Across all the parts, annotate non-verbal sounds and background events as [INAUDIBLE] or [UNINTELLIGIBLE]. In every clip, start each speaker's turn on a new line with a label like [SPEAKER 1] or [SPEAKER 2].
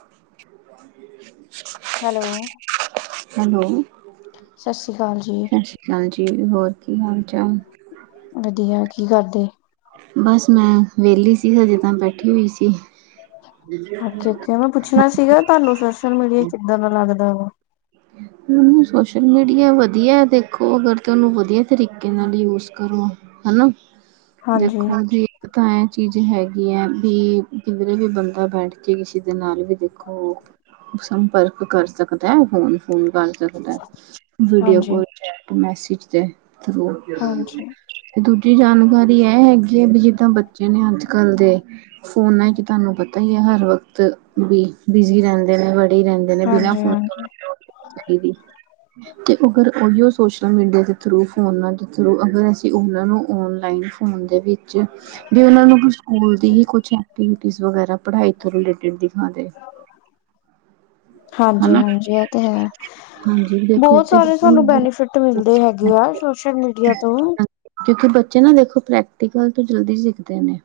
[SPEAKER 1] [INAUDIBLE]
[SPEAKER 2] Hello
[SPEAKER 1] hello
[SPEAKER 2] ਸਤਿ ਸ਼੍ਰੀ ਅਕਾਲ ਜੀ
[SPEAKER 1] ਹਾਂਜੀ, ਹੋਰ ਕੀ ਹਾਲ- ਚਾਲ?
[SPEAKER 2] ਵੱਧੀਆ ਕੀ ਕਰਦੇ?
[SPEAKER 1] ਬਸ ਮੈਂ ਵੇਲੀ ਸੀ ਹਜੇ ਤਾਂ ਬੈਠੀ ਹੋਈ ਸੀ।
[SPEAKER 2] ਅੱਛਾ, ਅੱਛਾ ਮੈਂ ਪੁੱਛਣਾ ਸੀਗਾ ਤੁਆਨੂੰ ਸੋਸ਼ਲ-ਮੀਡੀਆ ਕਿੱਦਾਂ ਦਾ ਲੱਗਦਾ ਵਾ? [INAUDIBLE]
[SPEAKER 1] ਸੋਸ਼ਲ-ਮੀਡੀਆ ਵਧੀਆ ਦੇਖੋ ਅਗਰ ਤੇ ਓਨੂੰ ਵਧੀਆ ਤਰੀਕੇ ਨਾਲ ਯੂਜ ਕਰੋ। ਹਨਾ,
[SPEAKER 2] ਹਾਂਜੀ
[SPEAKER 1] ਦੇਖੋ ਜੀ। ਤਾਂ ਐ ਚੀਜ਼ ਹੈਗੀ ਆ ਵੀ ਕਿਧਰੇ ਵੀ ਬੰਦਾ ਬੈਠ ਕੇ ਕਿਸੇ ਦੇ ਨਾਲ ਵੀ ਦੇਖੋ ਸੰਪਰਕ ਕਰ ਸਕਦਾ ਹੈ ਫੋਨ ਫੋਨ ਕਰ ਸਕਦਾ ਏ,
[SPEAKER 2] ਹਾਂਜੀ
[SPEAKER 1] ਵੀਡੀਓਕਾਲ ਮੈਸੇਜ ਦੇ ਥਰੂ
[SPEAKER 2] ਹਾਂਜੀ
[SPEAKER 1] ਦੂਜੀ ਜਾਣਕਾਰੀ ਐ ਹੈਗੀ ਏ ਵੀ ਜਿੱਦਾਂ ਬੱਚੇ ਨੇ ਅੱਜ-ਕੱਲ੍ਹ ਦੇ ਫੋਨਾਂ ਚ ਤੁਆਨੂੰ ਪਤਾ ਹੀ ਏ ਹਰ ਵਕਤ ਵੀ ਬਿਜ਼ੀ ਰੈਂਦੇ ਨੇ ਬ ਬੀਜੀ ਰੇਂਦੇ ਨੇ, ਬਿਨਾ
[SPEAKER 2] ਹਾਂਜੀ
[SPEAKER 1] ਫੋਨ
[SPEAKER 2] ਹਾਂਜੀ
[SPEAKER 1] ਤੋ ਤੇ ਅਗਰ ਉਹੀਓ ਸੋਸ਼ਲ-ਮੀਡੀਆ ਦੇ ਥਰੂ ਫੋਨਾਂ ਦੇ ਥਰੂ ਅਗਰ ਅਸੀਂ ਉਨਾਂ ਨੂੰ ਔਨਲਾਈਨ ਫੋਨ ਦੇ ਵਿੱਚ ਵੀ ਉਨਾਂ ਨੂੰ ਕੋਈ ਸਕੂਲ ਦੀ ਹੀ ਕੁਛ ਏਕਟੀਵਿਟੀਸ ਵਗੈਰਾ ਪੜਾਈ ਤੋਂ ਰਿਲੇਟਵ ਦਿਖਾਦੇਨ।
[SPEAKER 2] ਹਾਂਜੀ,
[SPEAKER 1] ਹਨਾ
[SPEAKER 2] ਹਾਂਜੀ ਓ ਤੇ ਹੈ।
[SPEAKER 1] ਹਾਂਜੀ ਦੇਖੋ ਇੱਕ
[SPEAKER 2] ਬੋਤ
[SPEAKER 1] ਤੇ
[SPEAKER 2] ਸਾਰੇ ਸਾਨੂੰ ਬੈਨੀਫਿੱਟ ਮਿਲਦੇ ਹੈਗੇ ਆ ਸੋਸ਼ਲ- ਮੀਡੀਆ ਤੋਂ।
[SPEAKER 1] ਕਿਉਂਕਿ ਬੱਚੇ ਨਾ ਦੇਖੋ ਪ੍ਰੈਕਟੀਕਲ ਤੋਂ ਜਲਦੀ ਸਿੱਖਦੇ ਨੇ।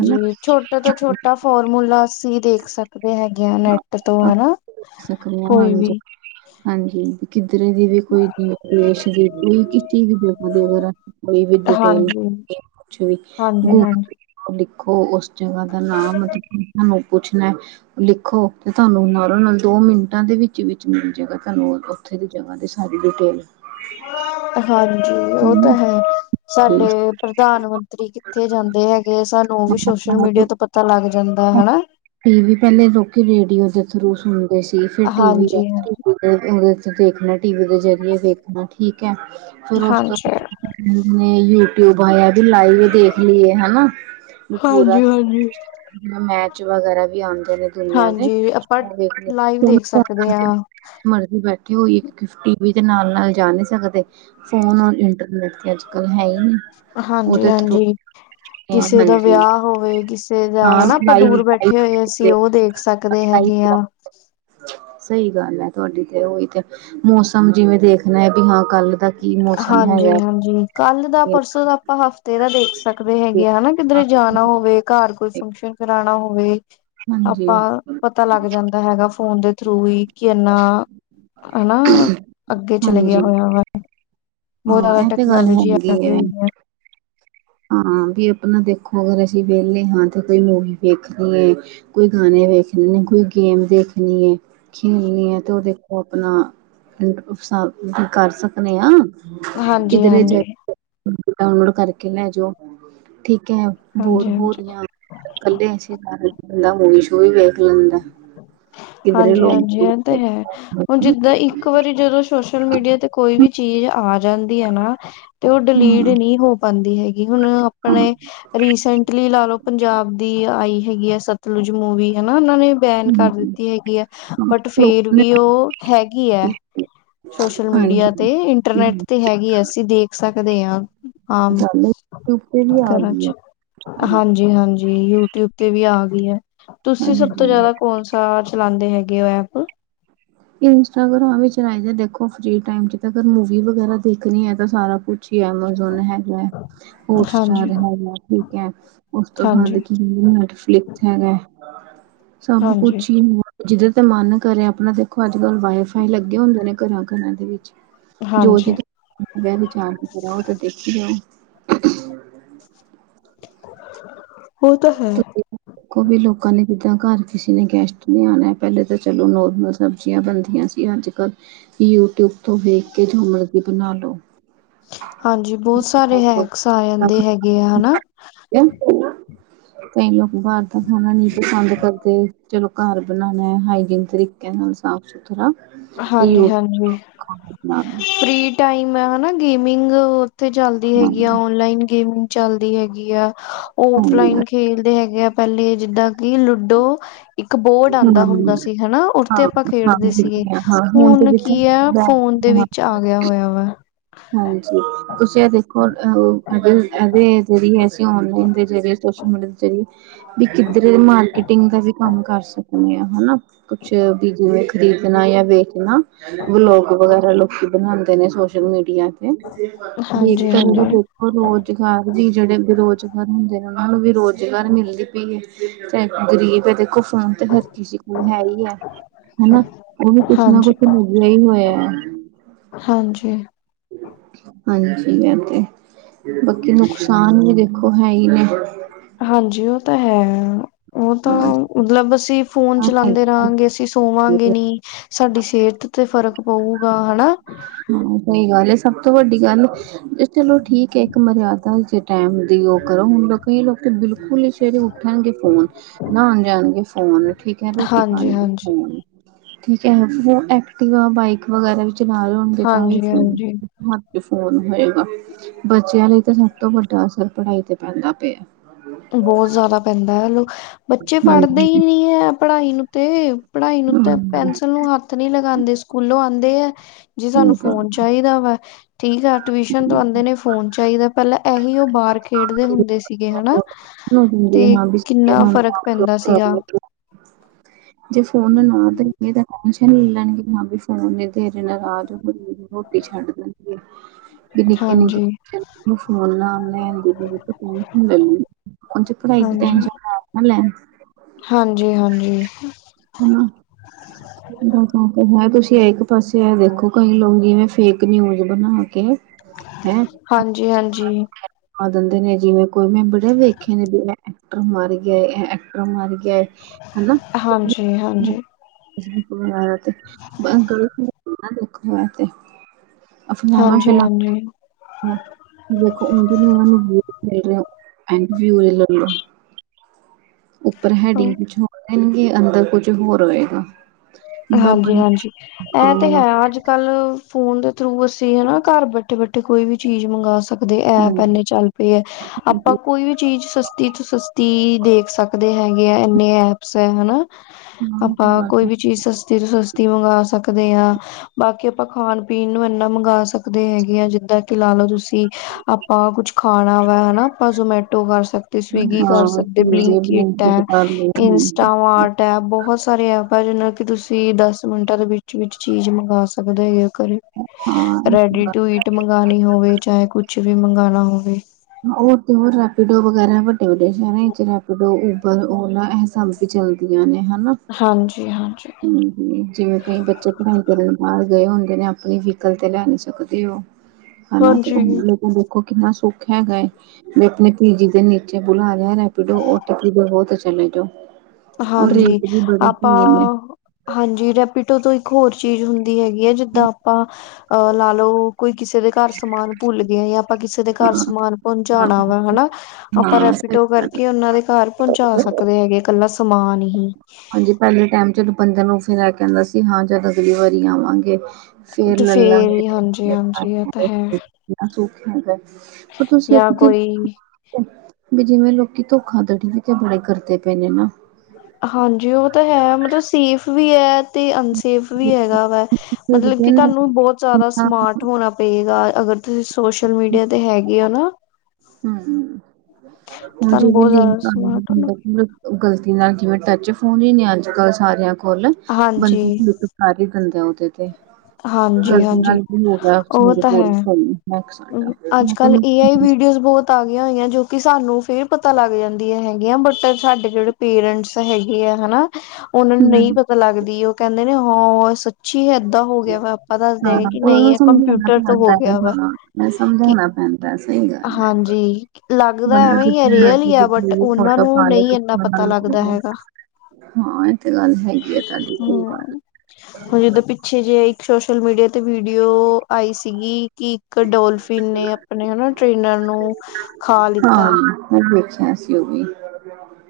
[SPEAKER 1] ਹਨਾ
[SPEAKER 2] ਛੋਟੇ ਤੋਂ ਛੋਟਾ ਫੋਰਮੂਲਾ ਅਸੀਂ ਦੇਖ ਸਕ ਦੇ ਹੈਗੇ ਆ ਨੈਟ ਤੋਂ
[SPEAKER 1] ਕਾਫੀ
[SPEAKER 2] ਹਨਾ
[SPEAKER 1] ਸਕਨੇ ਹਾਂ
[SPEAKER 2] ਕੋਈ
[SPEAKER 1] ਹਾਂਜੀ
[SPEAKER 2] ਵੀ।
[SPEAKER 1] ਹਾਂਜੀ ਕਿੱਧਰੇ ਦੀ ਵੀ ਕੋਈ ਦੇਸ਼, ਵਿਅਕਤੀ, ਕਿਸੀ ਚੀਜ ਵਗੈਰਾ ਕੋਈ ਵੀ ਡਿਟੇਲ
[SPEAKER 2] ਹਾਂਜੀ
[SPEAKER 1] ਵਗੈਰਾ ਕੁੱਛ ਵੀ,
[SPEAKER 2] ਹਾਂਜੀ
[SPEAKER 1] ਗੋਲ
[SPEAKER 2] ਹਾਂਜੀ
[SPEAKER 1] ਲਿਖੋ ਉਸ ਜਗ੍ਹਾ ਦਾ ਨਾਮ ਤੇ ਹੋਰ ਕੁੱਛਣਾ ਲਿ ਖੋ ਤੇ ਤੁਆਨੂੰ ਨਾਲੋਂ-ਨਾਲ ਦੋ ਮਿੰਟਾਂ ਦੇ ਵਿੱਚ-ਵਿੱਚ ਮਿਲ ਜੇਗਾ ਤੁਆਨੁੰ ਉੱਥੇ ਦੀ ਜਗ੍ਹਾ ਤੇ ਸਾਰੀ ਡਿਟੇਲ।
[SPEAKER 2] ਹਾਂਜੀ, ਓ ਤਾਂ
[SPEAKER 1] ਹੂੰ,
[SPEAKER 2] ਹੈ
[SPEAKER 1] ਜੀ।
[SPEAKER 2] ਸਾਡੇ ਪ੍ਰਧਾਨ ਮੰਤਰੀ ਕਿੱਥੇ ਜਾਂਦੇ ਹੈਗੇ ਸਾਨੂੰ ਓ ਵੀ ਸੋਸ਼ਲ- ਮੀਡੀਆ ਤੋਂ ਪਤਾ ਲੱਗ ਜਾਂਦਾ ਹਨਾ।
[SPEAKER 1] ਟੀਵੀ ਪੇਲੇ ਲੋਕੀ ਰੇਡੀਓ ਦੇ ਥਰੂ ਸੁਣਦੇ ਸੀ ਫਿਰ ਟੀਵੀ
[SPEAKER 2] ਹਾਂਜੀ ਹਾਂਜੀ।
[SPEAKER 1] ਉਹਦੇ ਚ ਦੇਖਣਾ ਟੀਵੀ ਦੇ ਜਰੀਏ ਦੇਖਣਾ ਠੀਕ ਏ ਫੇਰ ਉਸ ਤੋਂ ਯੂਟਿਊਬ ਆਏਆ ਵੀ ਲਾਈਵ ਦੇਖ ਲੀਏ ਹਨਾ ਵੀ ਪੂਰਾ,
[SPEAKER 2] ਹਾਂਜੀ ਹਾਂਜੀ।
[SPEAKER 1] ਮੈਚ ਵਗੈਰਾ ਵੀ ਆਂਦੇ ਨੇ।
[SPEAKER 2] ਹਾਂਜੀ ਆਪਾਂ ਲਾਈਵ ਦੇਖ ਸਕਦੇ ਹਾਂ
[SPEAKER 1] [UNINTELLIGIBLE] ਮਰਜ਼ੀ ਬੈਠੀ ਹੋਈ ਇੱਕ ਕਿਉਂਕਿ ਟੀਵੀ ਦੇ ਨਾਲ-ਨਾਲ ਜਾ ਨੀ ਸਕਦੇ? ਫੋਨ ਔਰ ਇੰਟਰਨੈਟ ਤੇ ਅੱਜ-ਕਲ੍ਹ ਹੈ ਈ ਨੀ
[SPEAKER 2] ਹਾਂਜੀ
[SPEAKER 1] ਉਹਦੇ ਥਰੂ
[SPEAKER 2] ਹਾਂਜੀ। ਕਿਸੇ ਦਾ
[SPEAKER 1] ਹਾਂਜੀ।
[SPEAKER 2] ਵਿਆਹ ਹੋਵੇ ਕਿਸੇ ਦਾ
[SPEAKER 1] ਹਾਂ
[SPEAKER 2] ਹਨਾ ਆਪਾਂ
[SPEAKER 1] ਲਾਈਵ
[SPEAKER 2] ਦੂਰ ਬੈਠੇ ਹੋਏ, ਅਸੀਂ ਉਹ
[SPEAKER 1] ਲਾਈਵ
[SPEAKER 2] ਸਕਦੇ ਹੈਗੇ ਹਾਂ। [INAUDIBLE]
[SPEAKER 1] ਸਹੀ ਗੱਲ ਏ ਤੁਆਡੀ ਤੇ ਉਹੀ ਤੇ ਮੌਸਮ ਜਿਵੇਂ ਦੇਖਣਾ ਹੈ ਵੀ ਹਾਂ ਕੱਲ ਦਾ ਕੀ ਮੌਸਮ
[SPEAKER 2] ਹਾਂਜੀ
[SPEAKER 1] ਹੈਗਾ।
[SPEAKER 2] ਹਾਂਜੀ ਕੱਲ ਦਾ ਪਰਸੋਂ ਦਾ ਆਪਾਂ ਹਫਤੇ ਦਾ ਦੇਖ ਸਕਦੇ ਹੈਗੇ ਆ ਹਨਾ, ਕਿਧਰੇ ਜਾਣਾ ਹੋਵੇ ਘਰ ਕੋਈ ਫੰਕਸ਼ਨ ਕਰਾਣਾ ਹੋਵੇ।
[SPEAKER 1] ਹਾਂਜੀ
[SPEAKER 2] ਆਪਾਂ ਪਤਾ ਲੱਗ ਜਾਂਦਾ ਹੈਗਾ ਫੋਨ ਦੇ ਥਰੂ ਈ। ਕਿ ਇੰਨਾ ਹਨਾ, ਅੱਗੇ ਚਲੇ ਗਿਆ
[SPEAKER 1] ਹਾਂਜੀ
[SPEAKER 2] ਹੋਇਆ ਵਆ ਬਹੁਤ
[SPEAKER 1] ਹਾਂ
[SPEAKER 2] ਜ਼ਿਆਦਾ
[SPEAKER 1] ਇਹ ਤੇ ਗੱਲ
[SPEAKER 2] ਟੈਕਨੋਲੋਜੀ ਆ
[SPEAKER 1] ਹੈਗੀ
[SPEAKER 2] ਗਈ ਹੋਈ ਹੈ।
[SPEAKER 1] ਹਾਂ, ਵੀ ਆਪਣਾ ਦੇਖੋ ਅਗਰ ਅਸੀਂ ਵਿਹਲੇ ਹਾਂ, ਤੇ ਕੋਈ ਮੂਵੀ ਵੇਖਣੀ ਹੈ। ਕੋਈ ਗਾਣੇ ਵੇਖਣੇ ਨੇ, ਕੋਈ ਗੇਮ ਦੇਖਣੀ ਹੈ। ਖੇਲਣੀ ਹੈ ਤੇ ਉਹ ਦੇਖੋ ਆਪਣਾ [UNINTELLIGIBLE] ਕਰ ਸਕਦੇ ਹਾਂ,
[SPEAKER 2] ਹਾਂਜੀ
[SPEAKER 1] ਕਿਧਰੇ
[SPEAKER 2] ਹਾਂਜੀ
[SPEAKER 1] ਜਾਈਐ [UNINTELLIGIBLE] ਡਾਊਨਲੋਡ ਕਰਕੇ ਕਿ ਲੈਜੋ ਠੀਕ ਹੈ,
[SPEAKER 2] ਹਾਂਜੀ
[SPEAKER 1] ਬੋਰ ਹੋ
[SPEAKER 2] ਹਾਂਜੀ
[SPEAKER 1] ਰਹੀਆਂ [UNINTELLIGIBLE] ਇਕੱਲੇ ਅਸੀਂ ਤਾਂ ਕਰਕੇ ਬੰਦਾ ਮੂਵੀ ਸੋਵੀ ਵੇਖ ਲੈਂਦਾ ਐ।
[SPEAKER 2] ਹਾਂਜੀ-ਹਾਂਜੀ, ਇਹ ਤੇ ਹੈ, ਹੁਣ ਜਿੱਦਾਂ ਇੱਕ ਵਾਰੀ ਜਦੋਂ ਸੋਸ਼ਲ ਮੀਡੀਆ ਤੇ ਕੋਈ ਵੀ ਚੀਜ਼ ਆ ਜਾਂਦੀ ਹੈ ਨਾ ਤੇ ਉਹ ਡਿਲੀਟ
[SPEAKER 1] ਹਾਂ
[SPEAKER 2] ਨਹੀਂ ਹੋ ਪਾਉਂਦੀ ਹੈਗੀ। ਹੁਣ
[SPEAKER 1] ਹਾਂ
[SPEAKER 2] ਆਪਣੇ ਰੀਸੈਂਟਲੀ ਲਾ ਲਓ ਪੰਜਾਬ ਦੀ ਆਈ ਹੈਗੀ ਹੈ ਸਤਲੁਜ ਮੂਵੀ ਹਨਾ ਉਹਨਾਂ ਨੇ ਬੈਨ ਕਰ ਦਿੱਤੀ ਹੈਗੀ ਹੈ, ਬਟ
[SPEAKER 1] ਲੋਕ
[SPEAKER 2] ਫੇਰ
[SPEAKER 1] ਨੇ
[SPEAKER 2] ਵੀ ਉਹ ਹੈਗੀ ਹੈ।
[SPEAKER 1] ਕੀਤੀ।
[SPEAKER 2] ਸੋਸ਼ਲ ਮੀਡੀਆ
[SPEAKER 1] ਹਾਂਜੀ
[SPEAKER 2] ਤੇ, ਇੰਟਰਨੈਟ
[SPEAKER 1] ਹਮ,
[SPEAKER 2] ਤੇ ਹੈਗੀ ਆ ਅਸੀਂ ਦੇਖ ਸਕਦੇ ਹਾਂ। ਆਮ
[SPEAKER 1] ਯੂਟੀਊਬ ਤੇ ਵੀ ਆ
[SPEAKER 2] ਘਰਾਂ
[SPEAKER 1] ਗਈ
[SPEAKER 2] ਚ
[SPEAKER 1] ਹੈ। ਹਾਂ,
[SPEAKER 2] ਹਾਂਜੀ-ਹਾਂਜੀ ਯੂਟਿਊਬ ਤੇ ਵੀ ਆ ਗਈ ਹੈ। ਤੁਸੀਂ ਸਭ ਤੋਂ
[SPEAKER 1] ਹਾਂਜੀ
[SPEAKER 2] ਜ਼ਿਆਦਾ ਕੌਣ ਸਾ ਚਲਾਉਂਦੇ ਹੈਗੇ ਹੋ ਐਪ।
[SPEAKER 1] ਇੰਸਟਾਗ੍ਰਾਮ ਵਿੱਚ ਆਏ ਨੇ ਦੇਖੋ ਫਰੀ ਟਮ 'ਚ ਮੂਵੀ ਵਗੈਰਾ ਦੇਖਣੀ ਹੈ ਤਾਂ ਸਾਰਾ ਕੁਛ ਐਮਾਜ਼ੋਨ ਹੈਗਾ,
[SPEAKER 2] ਹਾਂਜੀ।
[SPEAKER 1] ਹੋਟਸਟਾਰ ਹੈਗਾ, ਠੀਕ ਹੈ ਉਸ ਤੋਂ ਬਾਅਦ
[SPEAKER 2] ਹਾਂਜੀ,
[SPEAKER 1] ਨੈਟਫਲਿਕਸ ਹੈਗਾ, ਸਭ
[SPEAKER 2] ਹਾਂਜੀ,
[SPEAKER 1] ਕੁਛ ਹੀ ਹੈ। ਜਿਹਦੇ ਤੇ ਮਨ ਕਰੇ ਆਪਣਾ ਦੇਖੋ ਅੱਜ-ਕੱਲ ਵਾਈਫਾਈ ਲੱਗੇ ਹੁੰਦੇ ਨੇ ਘਰਾਂ-ਘਰਾਂ ਦੇ ਵਿੱਚ। ਜੋ [UNINTELLIGIBLE]
[SPEAKER 2] ਹਾਂਜੀ
[SPEAKER 1] ਰੀਚਾਰਜ ਕਰਾਓ ਤੇ ਦੇਖੀ ਜਾਓ।
[SPEAKER 2] [INAUDIBLE] ਹੈ।
[SPEAKER 1] [UNINTELLIGIBLE] ਵੀ ਲੋਕਾਂ ਨੇ ਜਿੱਦਾਂ ਘਰ ਕਿਸੇ ਨੇ ਗੈਸਟ ਨ ਆਉਣਾ ਐ, ਪਹਿਲੇ ਤਾਂ ਚਲੋ ਨੋਰਮਲ ਸਬਜ਼ੀਆਂ ਬਣਦੀਆਂ ਸੀ ਅੱਜ-ਕੱਲ ਯੂਟਿਊਬ ਤੋਂ ਵੇਖ ਕੇ ਜੋ ਮਰਜੀ ਬਣਾ ਲਉ।
[SPEAKER 2] ਹਾਂਜੀ, ਬਹੁਤ ਸਾਰੇ ਹੈਕਸ ਆ ਜਾਂਦੇ ਹੈਗੇ ਆ ਹਨਾ।
[SPEAKER 1] ਕਈ ਲੋਕ ਬਾਹਰ ਦਾ ਖਾਣਾ ਨਹੀਂ ਪਸੰਦ ਕਰਦੇ। ਚਲੋ ਘਰ ਬਣਾਣਾ ਹੈ ਹਾਈਜੀਨ ਤਰੀਕੇ ਨਾਲ ਸਾਫ਼ -ਸੁਥਰਾ। ਤੇ ਯੂ
[SPEAKER 2] ਹਾਂਜੀ।
[SPEAKER 1] ਖਾਣਾ ਬਣਾਣਾ।
[SPEAKER 2] ਫਰੀ ਟਾਈਮ ਹਨਾ ਗੇਮਿੰਗ ਉੱਥੇ ਚੱਲਦੀ ਹੈਗੀ ਆ ਓਨਲਾਈਨ ਗੇਮਿੰਗ। ਚੱਲਦੀ ਹੈਗੀ ਆ
[SPEAKER 1] ਹਾਂ,
[SPEAKER 2] ਓਫਲਾਈਨ ਖੇਲਦੇ ਹੈਗੇ ਆ ਪਹਿਲੇ ਜਿੱਦਾਂ ਕਿ ਲੂਡੋ ਇੱਕ ਬੋਰਡ ਆਉਂਦਾ
[SPEAKER 1] ਹਾਂ,
[SPEAKER 2] ਹੁੰਦਾ ਸੀ ਹਨਾ, ਉਠ
[SPEAKER 1] ਹਾਂ,
[SPEAKER 2] ਤੇ ਆਪਾਂ
[SPEAKER 1] ਹਾਂ
[SPEAKER 2] ਖੇਡਦੇ ਸੀਗੇ।
[SPEAKER 1] ਵਿਕਦੀਆਂ ਹਾਂ ਤੇ
[SPEAKER 2] ਹੁਣ
[SPEAKER 1] ਜਿੱਥੇ
[SPEAKER 2] ਕੀ ਹੈ ਫੋਨ
[SPEAKER 1] ਬੈਠ
[SPEAKER 2] ਦੇ
[SPEAKER 1] ਹਾਂ
[SPEAKER 2] ਵਿੱਚ ਆਗ ਗਿਆ ਹੋਇਆ ਵਾ।
[SPEAKER 1] ਹਾਂਜੀ, ਤੁਸੀਂ ਇਹ ਦੇਖੋ ਅਹ ਅ ਇਹਦੇ ਜਿਹੜੀ ਹੈ ਸੀ ਔਨਲਾਈਨ ਦੇ ਜਿਹੜੇ ਸੋਸ਼ਲ ਮੀਡੀ- ਤੇ ਵੀ ਕਿੱਧਰੇ ਮਾਰਕੀਟਿੰਗ ਦਾ ਵੀ ਕੰਮ ਕਰ ਸਕਦੇ ਆ ਹਨਾ। ਕੁਝ ਬੀ ਜਿਵੇਂ ਖਰੀਦਣਾ ਜਾਂ ਵੇਚਣਾ। ਵਲੋਗ ਵਗੈਰਾ ਲੋਕੀ ਬਣਾਉਂਦੇ ਨੇ ਸੋਸ਼ਲ ਮੀਡੀਆ [UNINTELLIGIBLE] ਉਹ
[SPEAKER 2] ਹਾਂਜੀ ਹਾਂਜੀ
[SPEAKER 1] ਰੁਜ਼ਗਾਰ ਜੀ, ਜਿਹੜੇ ਬੇਰੁਜ਼ਗਾਰ ਹੁੰਦੇ ਨੇ ਉਹਨਾਂ ਨੂੰ ਵੀ ਰੁਜ਼ਗਾਰ ਮਿਲਦੀ ਪਈ ਹੈ। ਤੇ ਗ਼ਰੀਬ ਹੈ ਦੇਖੋ ਫੋਨ ਤੇ ਹਰ ਕਿਸੇ ਕੋਲ ਹੈ ਹੀ ਹੈ, ਹਨਾ ਉਹਨੂੰ ਕੁਛ ਨਾ
[SPEAKER 2] ਹਾਂਜੀ
[SPEAKER 1] ਕੁਛ ਮਿਲਿਆ ਹੀ ਹੋਇਆ ਐ।
[SPEAKER 2] ਹਾਂਜੀ।
[SPEAKER 1] ਹਾਂਜੀ, ਏ ਤੇ ਬਾਕੀ ਨੁਕਸਾਨ ਵੀ ਦੇਖੋ ਹੈ ਈ ਨੇ।
[SPEAKER 2] ਹਾਂਜੀ, ਉਹ ਤਾਂ ਹੈ, ਉਹ ਤਾਂ ਮਤਲਬ ਅਸੀਂ ਫੋਨ ਚਲਾਉਂਦੇ।
[SPEAKER 1] ਹਾਂ।
[SPEAKER 2] ਰਾਂਗੇ ਅਸੀਂ ਸੋਵਾਂਗੇ ਨੀ ਸਾਡੀ ਸਿਹਤ ਤੇ ਫ਼ਰਕ ਪਊਗਾ ਹਨਾ।
[SPEAKER 1] ਹਾਂ, ਸਹੀ ਗੱਲ ਹੈ ਸਭ ਤੋਂ ਵੱਡੀ ਗੱਲ ਚਲੋ ਠੀਕ ਹੈ, ਇੱਕ ਮਰਿਆਦਾ ਜੇ ਟੈਮ ਦੀ ਉਹ ਕਰੋ ਹੁਣ ਲੋਕੀ ਕਈ ਲੋਕ ਤਾਂ ਬਿਲਕੁਲ ਈ ਸਵੇਰੇ ਉੱਠਣਗੇ ਫੋਨ ਮੈਂ ਹੁਣ ਜਾਣਗੇ ਸੋਣਗੇ ਠੀਕ ਐ ਰੋਟੀ ਖਾਣ
[SPEAKER 2] ਹਾਂਜੀ
[SPEAKER 1] ਲਈ।
[SPEAKER 2] ਹਾਂਜੀ
[SPEAKER 1] ਠੀਕ ਐ, ਵੋ ਐਕਟੀਵਾ ਬਾਈਕ ਵਗੈਰਾ ਵੀ ਚਲਾ ਰਹੇ ਹੋਣਗੇ ਤਾਂ ਵੀ
[SPEAKER 2] ਹਾਂਜੀ
[SPEAKER 1] ਫੋਨ
[SPEAKER 2] ਹਾਂਜੀ
[SPEAKER 1] ਹਾਂਜੀ ਫੋਨ ਹੋਏਗਾ, ਬੱਚਿਆਂ ਲਈ ਤਾਂ ਸਭ ਤੋਂ ਵੱਡਾ ਅਸਰ ਪੜਾਈ ਤੇ ਪੈਂਦਾ ਪਿਆ।
[SPEAKER 2] ਬੋਹ ਜ਼ਿਆਦਾ ਪੈਂਦਾ ਐ ਲੋ ਬੱਚੇ ਪੜਦੇ ਈ
[SPEAKER 1] ਹਾਂਜੀ
[SPEAKER 2] ਨੀ ਐ ਪੜਾਈ ਨੂੰ ਤੇ ਪੜਾਈ ਨੂੰ ਤਾਂ
[SPEAKER 1] ਹਾਂ
[SPEAKER 2] ਪੈਨਸਿਲ ਨੂੰ ਹੱਥ ਨੀ ਲਗਾਂਦੇ ਸਕੂਲੋਂ ਆਂਦੇ ਐ। ਜੀ ਸਾਨੂੰ
[SPEAKER 1] ਠੀਕ ਆ
[SPEAKER 2] ਫੋਨ ਚਾਹੀਦਾ ਵਾ। ਠੀਕ ਆ ਟਿਊਸ਼ਨ ਤੋ ਆਂਦੇ ਨੇ ਫੋਨ ਚਾਹੀਦਾ ਪਹਿਲਾਂ ਇਹੀ ਉਹ ਬਾਹਰ ਖੇਡਦੇ ਹੁੰਦੇ ਸੀਗੇ ਹਨਾ।
[SPEAKER 1] ਹਮ
[SPEAKER 2] ਤੇ ਕਿੰਨਾ ਫ਼ਰਕ ਪੈਂਦਾ ਸੀਗਾ
[SPEAKER 1] [UNINTELLIGIBLE] ਜੇ ਫੋਨ ਨਾ ਦਈਏ ਤਾਂ ਟੈਨਸ਼ਨ ਲੈ ਲੈਣਗੇ ਹਾਂ ਵੀ ਫੋਨ ਦੇ ਦੇ। [UNINTELLIGIBLE] ਰੋਟੀ ਛੱਡ ਦੇਣਗੇ। ਵੀ ਨਿੱਕੇ- ਨਿੱਕੇ
[SPEAKER 2] ਹਾਂਜੀ
[SPEAKER 1] ਬੱਚਿਆ ਨੂੰ ਫੋਨ [UNINTELLIGIBLE] ਲੇ ਲਈ। ਉਂਝ ਪੜਾਈ ਦੀ
[SPEAKER 2] ਹਾਂਜੀ
[SPEAKER 1] ਟੇਨਸ਼ਨ ਨਾ ਲੇਣ [UNINTELLIGIBLE]
[SPEAKER 2] ਹਾਂਜੀ- ਹਾਂਜੀ।
[SPEAKER 1] ਹੂੰ।
[SPEAKER 2] [INAUDIBLE]
[SPEAKER 1] [UNINTELLIGIBLE] ਤੁਸੀਂ ਇੱਕ ਹੁਣ ਸੇ਼ਕ ਦਸੇਆ ਹੋਆ, ਕਈ ਲੋਕ ਜਿਵੇਂ ਫੇਕ ਨਿਊਜ ਬਣਾ ਕੇ ਹੈ
[SPEAKER 2] ਹਾਂਜੀ- ਹਾਂਜੀ।
[SPEAKER 1] ਆ ਜਾਂਦੇ ਨੇ ਜਿਵੇਂ ਕੋਈ ਮੈਂ ਬੜੇ ਵੇਖੇ ਨੇ ਵੀ ਇਹ ਐਕਟਰ ਮਰ ਗਿਆ ਏ ਇਹ ਐਕਟਰ ਮਰ ਗਿਆ ਏ ਹਨਾ
[SPEAKER 2] ਹਾਂਜੀ ਹਾਂਜੀ
[SPEAKER 1] ਗਲਤ [UNINTELLIGIBLE] ਨਾ ਦੇਖਣ ਵਾਸਤੇ ਅਫਵਾਵਾ ਫੈਲਾ
[SPEAKER 2] ਹਾਂਜੀ
[SPEAKER 1] ਦੇਖੋ [UNINTELLIGIBLE] ਉੱਪਰ
[SPEAKER 2] ਹਾਂਜੀ
[SPEAKER 1] ਹੈਡਿੰਗ ਕੁਛ ਹੋਰ ਰਹਿੰਦੀ ਏ ਅੰਦਰ ਕੁਛ ਹੋਰ ਹੋਏਗਾ। ਮੈਂ
[SPEAKER 2] ਹਾਂਜੀ-
[SPEAKER 1] ਬੜੀ
[SPEAKER 2] ਹਾਂਜੀ ਇਹ ਤੇ ਹੈ
[SPEAKER 1] ਹਾਂ
[SPEAKER 2] ਅੱਜ ਕੱਲ ਫੋਨ ਦੇ ਥਰੂ ਅਸੀਂ ਹਨਾ ਘਰ ਬੈਠੇ- ਬੈਠੇ ਕੋਈ ਵੀ ਚੀਜ਼ ਮੰਗਾ ਸਕ ਕਦੀ ਐਪ ਇਨੇ ਚੱਲ ਪਏ ਐ, ਆਪਾਂ ਕੋਈ ਵੀ ਚੀਜ਼ ਸਸਤੀ ਤੋਂ ਸਸਤੀ ਦੇਖ ਸਕਦੇ ਹੈਗੇ ਇੰਨੇ ਐਪਸ ਐ ਹਨਾ। ਆਪਾਂ ਕੋਈ ਵੀ ਚੀਜ਼ ਸਸਤੀ ਤੋਂ ਸਸਤੀ ਮੰਗਾ ਸਕਦੇ ਆ, ਬਾਕੀ ਆਪਾਂ ਖਾਣ- ਪੀਣ ਨੂੰ ਇੰਨਾ ਮੰਗਾ ਸਕ ਦੇ ਹੈਗੇ ਆ ਜਿੱਦਾਂ ਕਿ ਲਾ ਲਓ ਤੁਸੀਂ ਆਪਾਂ ਕੁੱਛ ਖਾਣਾ ਵਾ ਹਨਾ ਆਪਾਂ ਯੋਮੇ ਟੋ ਕਰ ਸਕਦੇ, ਸਵਿਗੀ ਕਰ ਸਕਦੇ,
[SPEAKER 1] ਕਿ ਜੇ
[SPEAKER 2] ਬਲਿੰਕ ਇਟ ਐ,
[SPEAKER 1] ਬਲਿੰਕਿਟ ਕਰ ਲਓ
[SPEAKER 2] ਇੰਸਟਮਾਰਟ। ਟ ਐ ਬਹੁਤ ਸਾਰੇ ਐਪ ਆ ਜਿਨ੍ਹਾਂ ਤੋ ਕਿ ਤੁਸੀਂ ਦਸ ਮਿੰਟਾਂ ਦੇ ਵਿੱਚ-ਵਿੱਚ ਚੀਜ਼ ਮੰਗਾ ਸਕਦੇ ਹੈਗੇ ਓ ਘਰੇ।
[SPEAKER 1] ਹਾਂ
[SPEAKER 2] ਰੈਡੀ ਟੂ ਈਟ ਮੰਗਾਣੀ ਹੋਵੇ, ਚਾਹੇ ਕੁਛ ਵੀ ਮੰਗਾਣਾ ਹੋਵੇ।
[SPEAKER 1] ਹੋਰ ਤੇ ਹੋਰ ਰੈਪੀਡੋ ਵਗੈਰਾ ਵੱਡੇ-ਵੱਡੇ ਸ਼ਹਿਰਾਂ ਇਚ ਰੈਪੀਡੋ ਉਬਰ ਔਲਾ ਇਹ ਸਬ ਚਲਦੀਆਂ ਨੇ ਹੈਨਾ।
[SPEAKER 2] ਹਾਂਜੀ-ਹਾਂਜੀ।
[SPEAKER 1] ਹੂੰ-ਹੂੰ, ਜਿਵੇਂ ਕਈ ਬੱਚੇ ਪੜ੍ਹਾਈ ਕਰਨ ਬਾਹਰ ਗਏ ਹੁੰਦੇ ਨੇ, ਆਪਣੀ ਵਹੀਕਲ ਤੇ ਲਿਆ ਨੀ ਸਕਦੇ ਉ ਹਨਾ ਤੇ ਉ
[SPEAKER 2] ਹਾਂਜੀ
[SPEAKER 1] ਲੋਕਾਂ ਨੂੰ ਦੇਖੋ ਕਿੰਨਾ ਸੋਖਾ ਹੈਗਾ ਏ। ਵੀ ਆਪਣੇ ਪੀ ਜੀ ਦੇ ਨੀਚੇ ਬੁਲਾ ਲਿਆ ਰੈਪੀਡੋ ਔਟੋ ਪੇ ਕਰੋ ਤੇ ਚਲੇ ਜਾਓ। ਔਰ
[SPEAKER 2] ਹਾਂਜੀ,
[SPEAKER 1] ਰੇਟ ਵੀ ਬੜੇ ਹੈਗੇ ਨੇ
[SPEAKER 2] ਆਪਾਂ ਹਾਂਜੀ, ਰੈਪੀਟੋ ਤੋਂ ਇੱਕ ਹੋਰ ਚੀਜ਼ ਹੁੰਦੀ ਹੈਗੀ ਐ ਜਿੱਦਾਂ ਆਪਾਂ ਅ ਲਾ ਲਓ ਕੋਈ ਕਿਸੇ ਦੇ ਘਰ ਸਮਾਨ ਭੁੱਲ ਗਿਆਂ ਜਾਂ ਆਪਾਂ ਕਿਸੇ ਦੇ ਘਰ ਘਰ
[SPEAKER 1] ਹਾਂ-ਹਾਂ,
[SPEAKER 2] ਸਮਾਨ
[SPEAKER 1] ਹਾਂ
[SPEAKER 2] ਪਹੁੰਚਾਣਾ ਵਾ ਹਨਾ, ਆਪਾਂ
[SPEAKER 1] ਹਾਂ ਸਹੀ
[SPEAKER 2] ਰੈਪੀਟੋ
[SPEAKER 1] ਗੱਲ ਏ।
[SPEAKER 2] ਕਰਕੇ ਉਹਨਾਂ ਦੇ ਘਰ ਪਹੁੰਚਾ ਸਕਦੇ ਹੈਗੇ ਇਕੱਲਾ ਸਮਾਨ ਹੀ।
[SPEAKER 1] ਜੀ ਪਹਿਲੇ ਟਾਈਮ ਜਦੋਂ ਬੰਦੇ ਨੂੰ ਫਿਰ ਇਹ ਕਹਿੰਦਾ ਸੀ ਹਾਂ ਜਦ ਅਗਲੀ ਵਾਰੀ ਆਵਾਂਗੇ ਫਿਰ
[SPEAKER 2] ਤੇ
[SPEAKER 1] ਲੈਲਾ
[SPEAKER 2] ਫੇਰ
[SPEAKER 1] ਗੇ
[SPEAKER 2] ਹੀ ਹਾਂਜੀ
[SPEAKER 1] [UNINTELLIGIBLE]
[SPEAKER 2] ਹਾਂਜੀ ਇਹ ਤਾਂ ਹੈ
[SPEAKER 1] ਕਿੰਨਾ ਸੁਖ ਹੈਗਾ ਏ, ਪਰ ਤੁਸੀਂ
[SPEAKER 2] ਜਾਂ
[SPEAKER 1] ਇੱਕ
[SPEAKER 2] ਕੋਈ
[SPEAKER 1] ਵੀ ਜਿਵੇਂ ਲੋਕੀ ਧੋਖਾਧੜੀ ਵੀ ਤੇ ਬੜੇ ਕਰਦੇ ਪਏ ਨੇ ਨਾ।
[SPEAKER 2] ਹਾਂਜੀ, ਉ ਤਾਂ ਹੈ ਮਤਲਬ ਸੇਫ ਵੀ ਹੈ। ਤੇ ਅਨਸੇਫ ਵੀ ਹੈਗਾ ਵਾ ਮਤਲਬ ਕਿ ਤੁਹਾਨੂੰ ਬਹੁਤ ਜ਼ਿਆਦਾ ਸਮਾਰਟ ਹੋਣਾ ਪਏਗਾ ਅਗਰ ਤੁਸੀਂ ਸੋਸ਼ਲ ਮੀਡੀਆ ਤੇ ਹੈਗੇ ਓ ਨਾ
[SPEAKER 1] ਹੂੰ। ਹੁਣ
[SPEAKER 2] ਤੁਹਾਨੂੰ
[SPEAKER 1] ਜਿਵੇਂ
[SPEAKER 2] ਬਹੁਤ ਜ਼ਿਆਦਾ
[SPEAKER 1] ਲਿੰਕ ਆਣੇ ਨੇ
[SPEAKER 2] ਸਮਾਰਟ ਹੋਣਾ
[SPEAKER 1] [UNINTELLIGIBLE] ਗ਼ਲਤੀ ਨਾਲ ਕਿਵੇਂ ਟੱਚ ਫੋਨ ਹੀ ਨੇ ਅੱਜ-ਕੱਲ ਸਾਰਿਆਂ ਕੋਲ ਬੰਦੇ
[SPEAKER 2] ਹਾਂਜੀ
[SPEAKER 1] ਸਾਰੇ ਹੀ ਦਿੰਦੇ ਆ ਉਹਦੇ ਤੇ [UNINTELLIGIBLE]
[SPEAKER 2] ਹਾਂਜੀ
[SPEAKER 1] ਗਲਤੀ
[SPEAKER 2] ਹਾਂਜੀ
[SPEAKER 1] ਨਾਲ ਹੀ ਹੋ ਗਿਆ
[SPEAKER 2] ਉਹ ਤਾਂ ਹੈ
[SPEAKER 1] ਮੈਂ [UNINTELLIGIBLE]
[SPEAKER 2] ਆਗੀਆਂ ਹੋਈਆਂ ਜੋ ਕਿ ਸਾਨੂੰ ਫੇਰ ਪਤਾ ਲੱਗ ਜਾਂਦੀਆਂ ਹੈਗੀਆਂ ਬਟ ਸਾਡੇ ਜਿਹੜੇ ਪੇਰੈਂਟਸ ਹੈਗੇ ਆ ਹਨਾ ਉਹਨਾਂ ਨੂੰ ਨਹੀਂ
[SPEAKER 1] ਹਮ,
[SPEAKER 2] ਪਤਾ ਲੱਗਦੀ ਉਹ ਕਹਿੰਦੇ ਨੇ ਹਾਂ ਸੱਚੀ ਏਦਾਂ ਹੋ ਗਿਆ ਵਾ ਆਪਾਂ ਦੱਸ
[SPEAKER 1] ਹਾਂ
[SPEAKER 2] ਦਿਆਂਗੇ ਕਿ ਨਹੀਂ ਇਹ ਕੰਪਿਊਟਰ ਤੋਂ ਹੋ ਗਿਆ ਵਾ।
[SPEAKER 1] ਮੈ
[SPEAKER 2] ਕਿ
[SPEAKER 1] ਸਮਝਾਉਣਾ ਪੈਂਦਾ ਸੀ
[SPEAKER 2] ਹਾਂਜੀ, ਲੱਗਦਾ ਐਵੇਂ ਹੀ ਹੈ
[SPEAKER 1] ਜਿੱਥੇ
[SPEAKER 2] ਰੀਅਲ
[SPEAKER 1] ਮਰਜ਼ੀ
[SPEAKER 2] ਹੀ ਆ
[SPEAKER 1] ਦੀ
[SPEAKER 2] ਬਟ
[SPEAKER 1] ਕੋਈ
[SPEAKER 2] ਉਹਨਾਂ
[SPEAKER 1] ਫੋਟੋ
[SPEAKER 2] ਨੂੰ
[SPEAKER 1] ਪਾ ਲੇ
[SPEAKER 2] ਨਹੀਂ ਇੰਨਾ
[SPEAKER 1] ਕਿਸੇ
[SPEAKER 2] ਪਤਾ
[SPEAKER 1] ਨਾਲ
[SPEAKER 2] ਲੱਗਦਾ
[SPEAKER 1] ਕੋਲ
[SPEAKER 2] ਹੈ ਤਾਂ [UNINTELLIGIBLE]
[SPEAKER 1] ਹਾਂ ਇਹ ਤੇ ਗੱਲ ਹੈਗੀ ਆ ਤੁਹਾਡੀ ਸਹੀ
[SPEAKER 2] ਹਮ
[SPEAKER 1] ਗੱਲ
[SPEAKER 2] ਹੁਣ ਜਿੱਦਾਂ
[SPEAKER 1] [UNINTELLIGIBLE]
[SPEAKER 2] ਪਿੱਛੇ ਜੇ ਇੱਕ ਸੋਸ਼ਲ ਮੀਡੀਆ ਤੇ ਵੀਡੀਓ ਆਈ ਸੀਗੀ ਕਿ ਇੱਕ ਡੋਲਫਿਨ ਨੇ ਆਪਣੇ ਹਨਾ ਟ੍ਰੇਨਰ ਨੂੰ [UNINTELLIGIBLE]
[SPEAKER 1] ਹਾਂ,
[SPEAKER 2] ਲਿੱਤਾ
[SPEAKER 1] ਉ ਵੇਖਿਆ ਸੀ ਉ ਵੀ।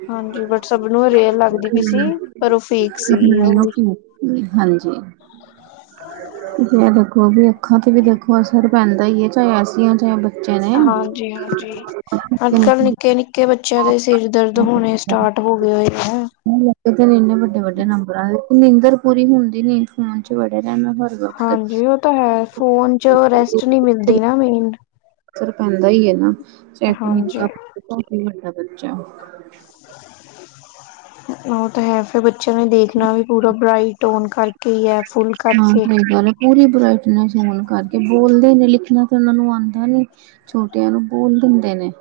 [SPEAKER 2] ਹਾਂਜੀ, ਬਟ ਸਭ ਨੂੰ ਰੇਅਰ ਲੱਗਦੀ ਪਈ ਸੀ
[SPEAKER 1] ਹਮ,
[SPEAKER 2] ਪਰ ਉ ਫੇਕ ਸੀਗੀ
[SPEAKER 1] ਆਪਣਾ
[SPEAKER 2] ਉ
[SPEAKER 1] ਇਹੋ
[SPEAKER 2] ਵੀ
[SPEAKER 1] ਫੋਨ ਹਾਂਜੀ [UNINTELLIGIBLE] ਜਿਵੇਂ ਦੇਖੋਗੇ ਅੱਖਾਂ ਤੇ ਵੀ ਦੇਖੋ ਅਸਰ ਪੈਂਦਾ ਹੀ ਹੈ ਚਾਹੇ ਐਸੀ ਆ ਚਾਹੇ ਬੱਚੇ ਨੇ
[SPEAKER 2] ਹਾਂਜੀ-ਹਾਂਜੀ [UNINTELLIGIBLE] ਅੱਜ-ਕੱਲ੍ਹ
[SPEAKER 1] ਲੱਗੇ
[SPEAKER 2] ਨਿੱਕੇ- ਨਿੱਕੇ ਨਿੱਕੇ ਬੱਚਿਆਂ ਦੇ ਸਿਰ ਦਰਦ ਹੋਣੇ ਸਟਾਰਟ ਹੋ ਗਏ ਹੋ ਗਏ ਨੇ।
[SPEAKER 1] ਨਾਲੇ ਤੇ ਇੰਨੇ ਵੱਡੇ-ਵੱਡੇ ਦਿਨ ਨੇ ਨੀਂਦਰ ਪੂਰੀ ਹੁੰਦੀ ਨੀ। ਫੋਨ ਚ ਵੜੇ ਰਹਿਣਾ ਹਰ ਵਕਤ।
[SPEAKER 2] ਉ ਤੇ ਏ ਫੋਨ 'ਚ ਰੈਸਟ ਨਹੀਂ ਮਿਲਦੀ ਮਿਨਿਮ
[SPEAKER 1] ਸਿਰ ਖਾਂਦਾ ਹੀ ਏਨਾ, ਚਾਹੇ ਕੋਈ ਨਿੱਕਾ
[SPEAKER 2] ਹਾਂਜੀ
[SPEAKER 1] ਬੱਚਾ ਵਡਾ ਬੱਚਾ।
[SPEAKER 2] [UNINTELLIGIBLE] ਉਹ ਤਾਂ ਹੈ, ਫੇਰ ਬੱਚਿਆਂ ਨੇ ਦੇਖਨਾ ਵੀ ਪੂਰਾ ਬਰਾਈਟ ਔਨ ਕਰਕੇ ਕੀ ਐ, ਫੁੱਲ
[SPEAKER 1] ਹਾਂ
[SPEAKER 2] ਕਰਕੇ।
[SPEAKER 1] ਸਹੀ ਗੱਲ ਹੈ ਪੂਰੀ ਬਰਾਈਟਨੈਸ ਔਨ ਕਰਕੇ ਬੋਲਦੇ ਨੇ, ਲਿਖਨਾ ਤੇ ਉਨਾਂ ਨੂੰ ਆਂਦਾ ਨੀ। ਛੋਟਿਆਂ ਨੂੰ ਬੋਲ ਦਿੰਦੇ ਨੇ।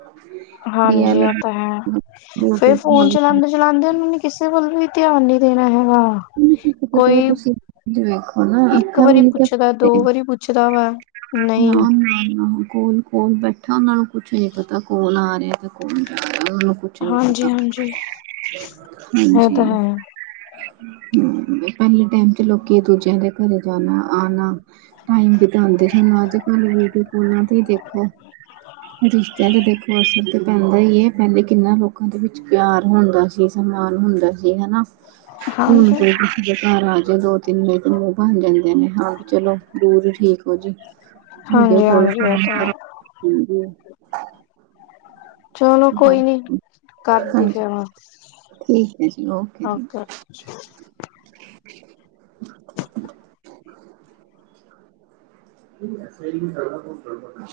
[SPEAKER 1] ਵੀ
[SPEAKER 2] ਹਾਂਜੀ, ਉਹ ਤਾਂ ਹੈ, ਫੇਰ ਫੋਨ
[SPEAKER 1] ਇਹ
[SPEAKER 2] ਚਲਾਂਦੇ ਨ। ਚਲਾਂਦੇ ਨੂੰ ਨਈ ਕਿਸੇ ਵੱਲ ਵੀ ਧਿਆਨ ਨੀ ਦੇਨਾ ਹੈਗਾ।
[SPEAKER 1] ਕਦੇ
[SPEAKER 2] ਕੋਈ,
[SPEAKER 1] ਤੁਸੀਂ ਵੇਖੋ ਨਾ
[SPEAKER 2] ਇੱਕ
[SPEAKER 1] ਅੱਖਾਂ
[SPEAKER 2] ਵਾਰੀ ਪੁਛਦਾ, ਦੋ ਵਾਰੀ ਪੁੱਛਦਾ ਵਾ। ਨਹੀਂ
[SPEAKER 1] ਨਾਮ ਨਈ ਉਨਾਂ ਕੋਲ। ਕੌਨ, ਬੈਠਾ ਉਨਾਂ ਨੂੰ ਕੁਛ ਨੀ ਪਤਾ, ਕੌਨ ਆ ਰੇਆ 'ਤੇ ਕੌਨ ਜਾ ਰੇਆ, ਉਨਾਂ ਕੋਲ। ਕੁਛ ਨਹੀਂ ਪਤਾ,
[SPEAKER 2] ਹਾਂਜੀ-ਹਾਂਜੀ ਇਹ
[SPEAKER 1] ਹਾਂਜੀ।
[SPEAKER 2] ਤਾਂ ਹੈ,
[SPEAKER 1] ਹੂ ਪੈਲੇ ਟਾਈਮ 'ਚ ਲੋਕੀ ਦੂਜਿਆਂ ਦੇ ਘਰੇ ਜਾਨਾ-ਆਨਾ। ਟਾਈਮ ਬਿਤਾਂਦੇ। ਹੁਨ ਅੱਜ-ਕੱਲ ਵੀਡੀਓ ਫੋਨਾਂ 'ਤੇ ਈ ਦੇਖੋ, ਰਿਸ਼ਤਿਆਂ ਤੇ ਦੇਖੋ ਅ 'ਤੇ ਪੈਂਦਾ ਈ ਏ, ਪੈਲੇ ਕਿੰਨਾ ਲੋਕਾਂ ਦੇ ਵਿੱਚ ਪਿਆਰ ਹੁੰਦਾ ਸੀ, ਸਨਮਾਨ ਹੁੰਦਾ ਸੀ, ਹੈ ਨਾ।
[SPEAKER 2] [UNINTELLIGIBLE]
[SPEAKER 1] ਹੁਨ ਕੋਈ, ਕਿਸੇ ਦੇ ਘਰ ਆ ਜੇ ਦੋ-ਤਿੰਨ ਦਿਨ ਤਾਂ ਮੂੰਹ ਬਨ ਜਾਂਦੇ ਨੇ, ਹਾਂ, ਚਲੋ, ਦੂਰ ਈ ਠੀਕ ਓ ਜੀ। ਜਿਦੇ ਕੋਲ,
[SPEAKER 2] ਹਾਂਜੀ-ਹਾਂਜੀ ਇਹ ਤਾਂ
[SPEAKER 1] ਠੀਕ ਏ,
[SPEAKER 2] ਹੈ,
[SPEAKER 1] ਹਾਂਜੀ।
[SPEAKER 2] ਚਲੋ ਕੋਈ ਨੀ, ਕਰਦੀ
[SPEAKER 1] ਹਾਂਜੀ
[SPEAKER 2] ਫਿਰ ਮੈ,
[SPEAKER 1] ਠੀਕ ਹੈ ਜੀ ਜੀ
[SPEAKER 2] ਓਕੇ। [UNINTELLIGIBLE]
[SPEAKER 1] ਸਹੀ ਗੱਲ ਆ। [UNINTELLIGIBLE]